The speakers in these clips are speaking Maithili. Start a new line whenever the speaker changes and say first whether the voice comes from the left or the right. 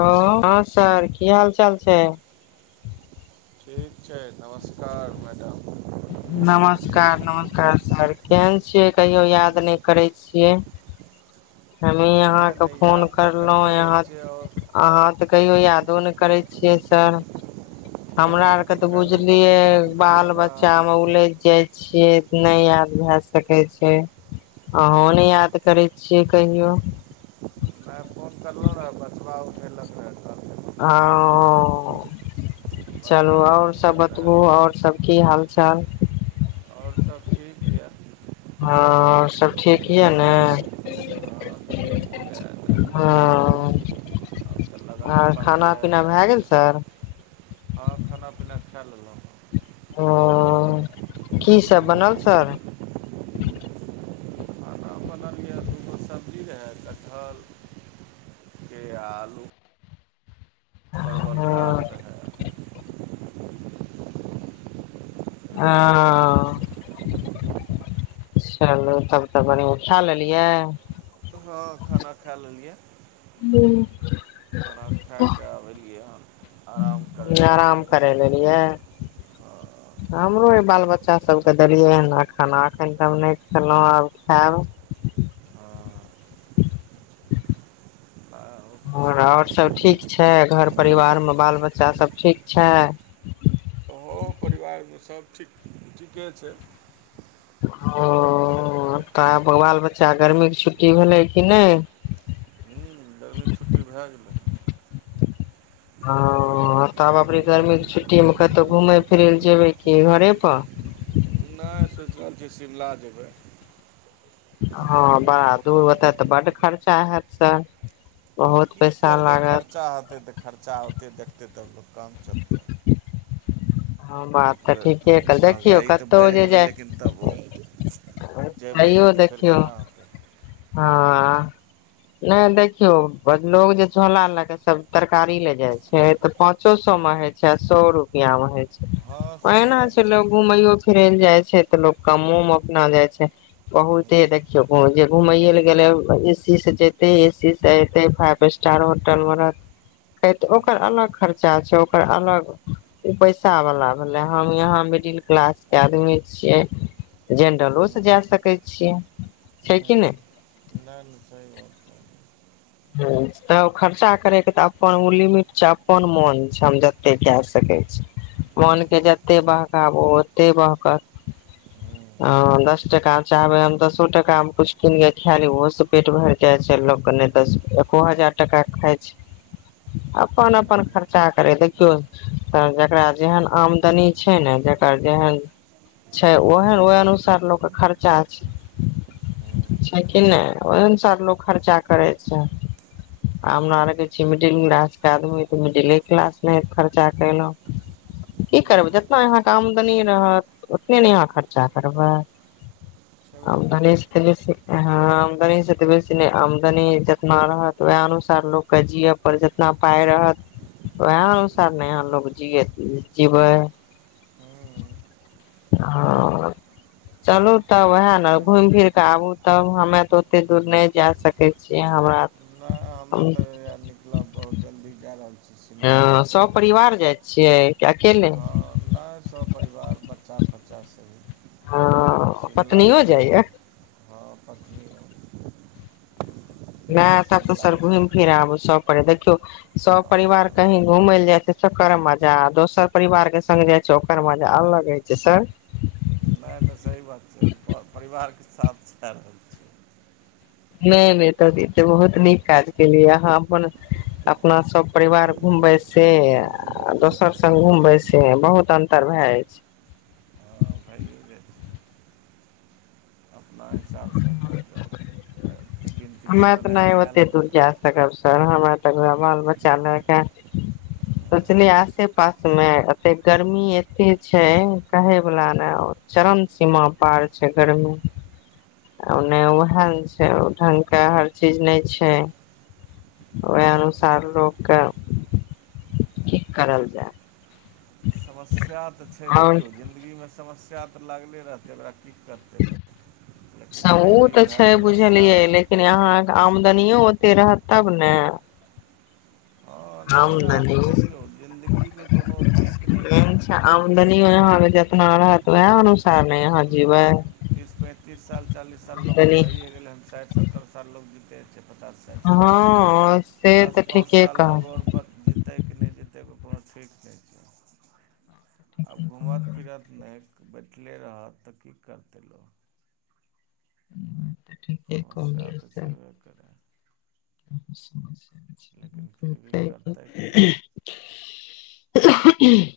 left: हँ हँ सर की हाल चाल छै
right: ठीक छै नमस्कार मैडम
left: नमस्कार नमस्कार सर केहन छियै कहियो याद नहि करैय छियै हमी आहाँ
right: नहि
left: के
right: नहि
left: फोन
right: याद तऽ
left: करलों
right: करते रहै छियै आओर
left: आहाँ त कहियो यादो ने करै छियै सभ
right: नहि
left: हमरा आर
right: हम
left: के तऽ
right: काल्हिओ
left: बुझलियै
right: परसू फोन
left: बाल
right: करलहुँ
left: बच्चा
right: रहए
left: मे उलझ
right: अहाँके
left: जाय छियै नहि आर भए सकै छै आंहु नहि याद करै छियै कहियो
right: [inaudible] फोन करलहुँ रैहे बचबा उठेलक रहे
left: आ
right: के
left: चलू
right: बचबा लग
left: आओर सब
right: मोबाइल
left: बतबू
right: रहए
left: आओर सब की हाल चाल
right: और सब ठीक यऽ
left: हँ सभ ठीक यए ने
right: हँ ठीक यए
left: हँ
right: आब तऽ लगनो
left: आर
right: पाती
left: खाना
right: आबि
left: पीना भए
right: रहल
left: गेल
right: यए
left: सर
right: खाँ लेलौ
left: ओ कीसभ बनल सर
right: हम बनल यऽ दूगो सब्जी रहै कटहलके आलू परवल दालि
left: हँ
right: रहै इएह सब खाना
left: हँ
right: सब
left: चलू तब तऽ बढ़िआँ खा लेलियै
right: हँ खाना खा लेलियै
left: हू
right: खा कऽ अबलियै हन आराम करै लए
left: आराम करे लेलियै
right: हँ
left: हमरो ई बाल बच्चा सभके देलियै ह ने खाना एखन तब नहि खेलहुँ आब खायब
right: हँ नहि ओ तऽ
left: आओर
right: सही
left: आओर सभ
right: छै
left: ठीक छै घर परिवार मे बाल बच्चासभ ठीक छै
right: गाँव परिवार मे सब ठीक ठीके छै
left: ओ तऽ आब बाल बच्चा गर्मी के छुट्टी भेलै कि नहि
right: हूँ गर्मी के छुट्टी भए गेलै
left: ओ तऽ आब अभी गर्मी के छुट्टीमे कतहु घूमय फिरय लए जेबै कि घरे पर
right: नहि सोचि रहल छियै शिमला जेबै
left: ओ बड़ा दूर ओतै तऽ बड्ड खर्चा हैत सर बहुत
right: की
left: पैसा
right: करबै
left: लागत
right: खर्चा होतै तऽ खर्चा होतै देखतै तब लोक काम चलते
left: हँ बात तऽ ठीके
right: एकबेर
left: कह देखियौ
right: महगाइ तऽ
left: कतहु
right: बढ़ि
left: जे
right: गेलै
left: जाय
right: लेकिन तबो जेबै
left: तैयो
right: नहि तऽ फेर
left: देखियौ
right: केना होतै
left: हँ नहि देखियो लोग जे झोला लके सब तरकारी ले जाय छै तऽ पांचो सौ में होय छै आ सओ रुपआ मे होइ छै
right: हँ सही
left: ओहिना
right: बात
left: छै लोग घूमैयो फिरै लए जाइ छै तऽ लोग कमो मे अपना जाइ छै बहुते जे
right: हूँ
left: देखियौ बहुत जे घुमैइए ले गेलै एसी से जेतै एसी से अतै फाइव स्टार होटलमे रहतै ओकर अलग
right: नहि
left: खर्चा छै ओकर अलग उ पैसावला भेलै हम यहाँ मिडिल क्लास के आदमी छियै जेनरलो सँ जा सकै छियै छै कि नहि
right: नहि नहि सही बात कहलिये
left: ह तऽ खर्चा करयके तऽ अपन ओ लिमिट छै अपन मोन छै हम जते कए सकै छी मोनके जते बहकाबू ओते बहकत ह दस टका चाहबै हम दसो टकामे किछु कीने खाय ली ओहोसे पेट भरि जाइ छै लोकके एको हजार टका खाइ छै अपन अपन खर्चा करै देखियौ त जकरा जेहन आमदनी छै ने जकर जेहन छै ओहन ओह अनुसार लोक खर्चा छै छै कि नहि ओहि अनुसार लोक खर्चा करै छै आ हमरा आरके छि मिडिल क्लासके आदमी तऽ मिडिले क्लास नहि खर्चा कयलहुँ की करबै जितना यहाँ के आमदनी रहत उतने ने अहाँ खर्चा करबै
right: छेबे
left: आमदनी
right: करै
left: येसे हँ आमदानी से ते बेसी नहि आमदानी ज तना रहत वएह अनुसार लोकके जियै पर जितना पााय रहत वएह अनुसार ने यहाँ लोक जियए जिबै
right: ओ
left: ह चलू तब
right: तऽ
left: वएह ने
right: छेबे
left: घुमि
right: करै
left: फिर क आबू तब हमे तऽ ओते दूर नहि जा सकैत छि हमरा
right: नहि हमे तऽ निकलब बहुत जल्दी जा रहल छी शिमला
left: हँ स
right: जेबै
left: परिवार जाइत छियै कि अकेले
right: हँ नहि स परिवार बच्चा बच्चा सब
left: हँ
right: शिमला
left: पत्नियो
right: जेबै
left: जाइया
right: हँ पत्नीओ
left: नहि तब तऽ
right: शिमला
left: सर घुमि फिर आबू सब परि देखियौ सब परिवार
right: हँ
left: कही घूम लए जाय कर मजा दोसर परिवार के सङ्ग जाइ छै ओकर मजा अलग होइ छै स
right: नहि नहि सही बात छै हम परिवारके साथ छा रहल छियै
left: नहि नहि तऽ बहुत नीक काज केलियै अहाँ अपन अपना सभ परिवार घूमबै से दोसर स्ग घूमबै से बहुत अन्तर भए जाइ छै
right: हँ भइए जाइ ओ हिसाबसँ अपन च
left: हमे तऽ नहि ओते दूर जा सकब सर हमरा त बाल बच्चा लएके सोचलियै आसे पास मे एते गर्मी एते छै कहे वला ने चरम सीमा पार छै गरमीने ओएह छैढ लोकके हर चीज नहि छै ओहि अनुसार
right: अच्छा
left: लोककेँ की करल जाय
right: समस्या तऽ छै
left: आओर
right: देखियौ जिन्दगीमे सम्या तऽ लागले रहतै ओकरा की करतै लेकिन
left: ओ
right: फिर भी
left: तऽ
right: उएह
left: छै
right: समस्या
left: बुझलियै लेकिन यहाँ आम दनियो ओते रह तब ने
right: हँ नहि रहत
left: आमदनी
right: तऽ देखियौ जिन्दगीके कोनो ठीक नहि छै
left: तना ह त वएह अनुसार नहि हाँ जी व
right: तीस पैंतीस साल चालीस सालोग के भयए ए गेलै हन साठि सत्तर साल ल ज छै पचास साठि साल
left: हँ से तऽ
right: दश पाँच
left: ठीके
right: साल
left: कह
right: लोग आओर जीतै कि नहि जीतैनो ठीक छै छै आब
left: ठीके कहलियै ई
right: घूमत फिरत नहि बैठले रहत तऽ की करतै लोक
left: धन्यवाद
right: समस्या तऽ छेबे करै
left: अ सम
right: लेकिन फिर भी करतै की
left: [inaudible]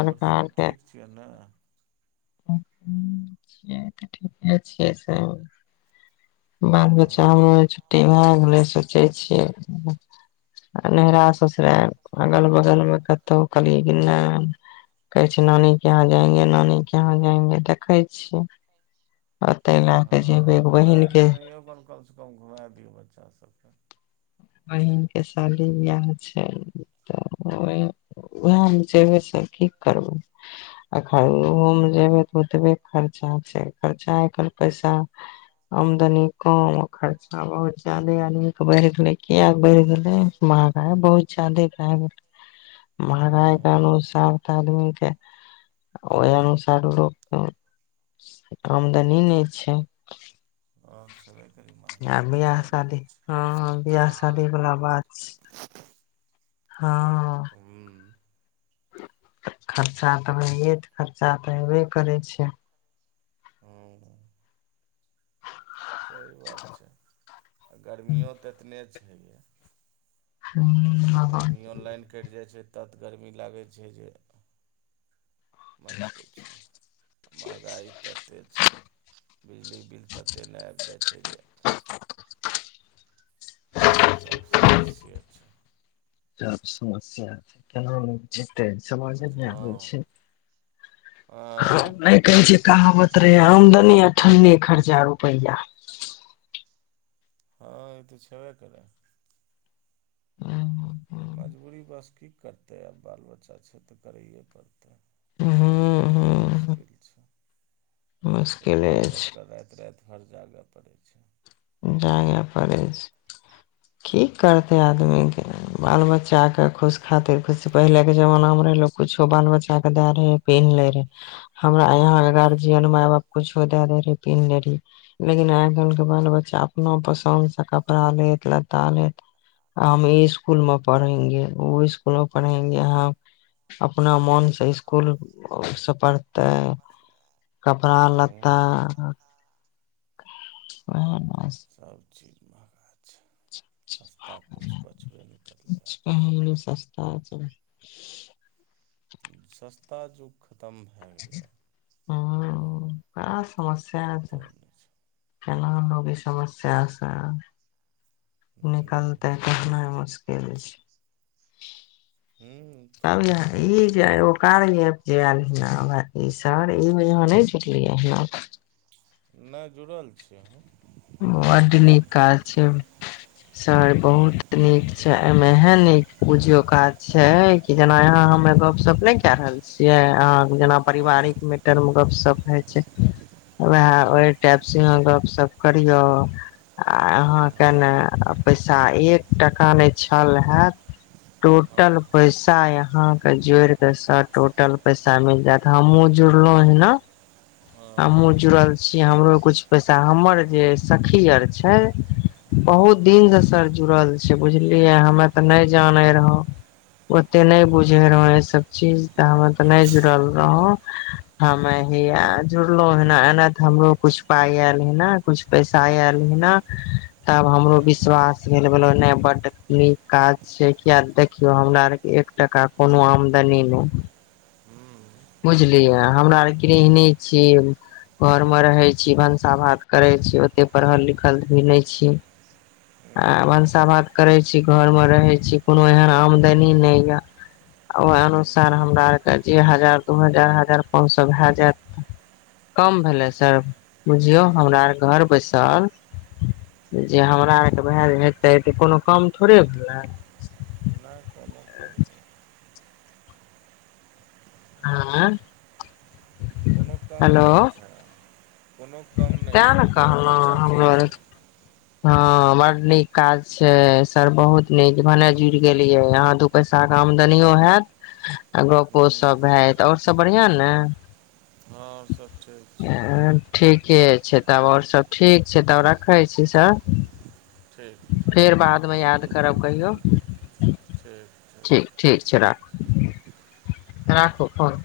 right: आओर सब ठीक छियै ने
left: िय तऽ ठीके छियै सभ
right: ओ
left: [unintelligible] सोचै छियै नहिरा ससुरारि अगल बगलमे कतहु कहलियै कि नहि कहै छै नानीे यहाँ जायंगे नानीे यहाँ जायंगे देखै छियै ओते लए के
right: हँ
left: जेबै
right: तऽ
left: बहिन
right: नहि
left: के
right: ननो कन कमसँ कम घुमा दियौ बच्चासभ [inaudible]
left: बहीन पके शादी बियाह छै तऽ उहमे जेबै से की करबै अ ओहोमे जेबै तऽ ओतबे खर्चा छै खर्चा आइ काल्हि पैसा आमदनी कम खर्चा बहुत ज्यादे आदमीक बढ़ि गेलै किएक बढ़ि गेलै महगाइ बहुत जादे भए गेलै महगाइ के
right: हँ
left: अनुसार तऽ आदमीके ओहि अनुसार लोकके आमदनी नहि छै
right: ह छय कनि
left: आ
right: मंहगाई त
left: बियाह
right: चरम
left: शादी
right: पर
left: हँ बियाह
right: छय
left: शादी वाला बात छै हँ
right: ह्म
left: खर्चा तऽ होइयए त खर्चा तऽ हयबे करै छै
right: हँ सही बात छै आ गर्मियों तऽ एतने छै यै।
left: हँ,
right: गर्मी ऑर लाइन कटि जाइ छै तत गरमी लागै छै जे मत पूछू महँगाइ तते छै बिजली बिल ततेक नइ आबि जाइ छै जे सभ समस्ये छै
left: सब समस्या छै केना हम समझ में नहि आबै
right: बुझलहुँ
left: छै
right: आँ
left: नइ कहै छ कहावत रहे आमदनी ठने खर्जा रुपैआ
right: हँ ई तऽ छैबे करै
left: ह
right: मजबूरी बस की करतै आब बाल बच्चा छै तऽ करैए पड़तै
left: हूँ
right: नई करबै तऽ
left: हूँ
right: मुश्किल छै ओहि
left: मुश्किले
right: दुआर लोक क राइत राइत घर जागे पड़ै छै
left: जागे पड़ै छै की करते आदमीके बाल बच्चाके खुश खातिर खुश पहिलेके जमानामे रहै लोको कछो बाल बच्चाके दए रहे पिन्ह ले रहे हमरा यहाके गार्जियन मााय बाप कछो दए दे रहै पिन्ह ले रहहिय लेकिन आइ कल्हिके बाल बच्चा बचा अपना पसन्दसँ कपड़ा लेत लत्ता लेत आ हम ई इसकुल मे पढ़ेंगे ओ इसकुलो पढ़ेंगे हम अपना मोन से इसकुलसँ पढ़ते कपड़ा
right: हूँ
left: लत्ता
right: हूँ
left: ओएह
right: सबचीज किछु बचबे नहि करलै
left: सस्ता [inaudible]
right: ताजुक खतम भए गेलैए
left: आब समस्या छै केना लोक ई समस्यासँ
right: ह
left: निकलतै कहनाइ मुश्किल छै
right: ह
left: त
right: तऽ
left: ह
right: समस्या छेबे
left: जे
right: करै
left: कार्य एप जे आयल हय ना ई सर ई वजहाँ नहि जुटलियैना [unintelligible]
right: नहि जुड़ल छीय हम
left: बड नीक काज छै सर बहुत नीक छै एहिमे एहन नीक बुझियौ काज छै कि जेना यहाँ हमे
right: हँ
left: गपशप नहि कए रहल छियै अहाँ जेना
right: हँ
left: पारिवारिक मेटर मे गपशप होै छै वएह
right: हँ
left: वहे टेप से इहाँ गपसप करिय
right: हँ हँ
left: अहाँके ने पैसा एक टका नहि छल हैत
right: हँ
left: टोटल पैसा अहाँके जोड़िके टोटल पैसा मिल जायत हमहुँ जुड़लहुँ ह ने
right: हँ हँ हँ हँ
left: हमहुँ जुड़ल छी हमरो किछु पैसा हमर जे सखी आर छै बहुत दिन से सर जुड़ल छै बुझलियए हमे ते नई जाने रह ओते नई बुझे रहो ए सब चीज हम त नइ जुड़ल रहु हमे हेय जुड़लहु हे एना तऽ हमरो किुछु पााय आयल हे ने कुछ पैसा आयल हे ने तब हमरो विश्वास भेल नइ बड्ड नीक काज छ किया देखियो हमरा आरके एक टका कोनो आमदनी नइ बुझलियै हमरा आर गृहिणी छी घरमे रहैत छी भनसा भात करैत छी ओतेक पढ़ल लिखल भी नई छी आ भनसा भात करैत छी घरमे रहैत छी कोनो एहन आमदनी नइ यए ओहि अनुसार हमरा आरके जे हजार दू हजार हजार पाँच सए भए जायत कम भेलै सर बुझियौ हमरा आर घर बैसल जे हमरा आरके भए जे हेतै तऽ कोनो काम थोड़े भेलै
right: नहि कोना क भैलै
left: आँ
right: कोनो कम
left: हेलो
right: थोडे छइ कोनो कम नहि
left: तैं
right: छै
left: ने
right: बहुत
left: कहलहुँ
right: अच्छा
left: हमरो
right: चीज छैय
left: हँ बड़ नीक काज छै सर बहुत नीक भने जुड़ गेलियै यहाँ दू पैसा के आमदनियो हयत आ गपो
right: हँ
left: सब भत ओर सब बढ़िआं ने
right: हँ आर सब ठीक छै
left: ठीके छै तब आओर सब ठीक छै तब रखै छी सर
right: ठीक
left: फेर
right: ठीक
left: बादमे याद करब कहियौ ठीक ठीक छै राख राखू फोन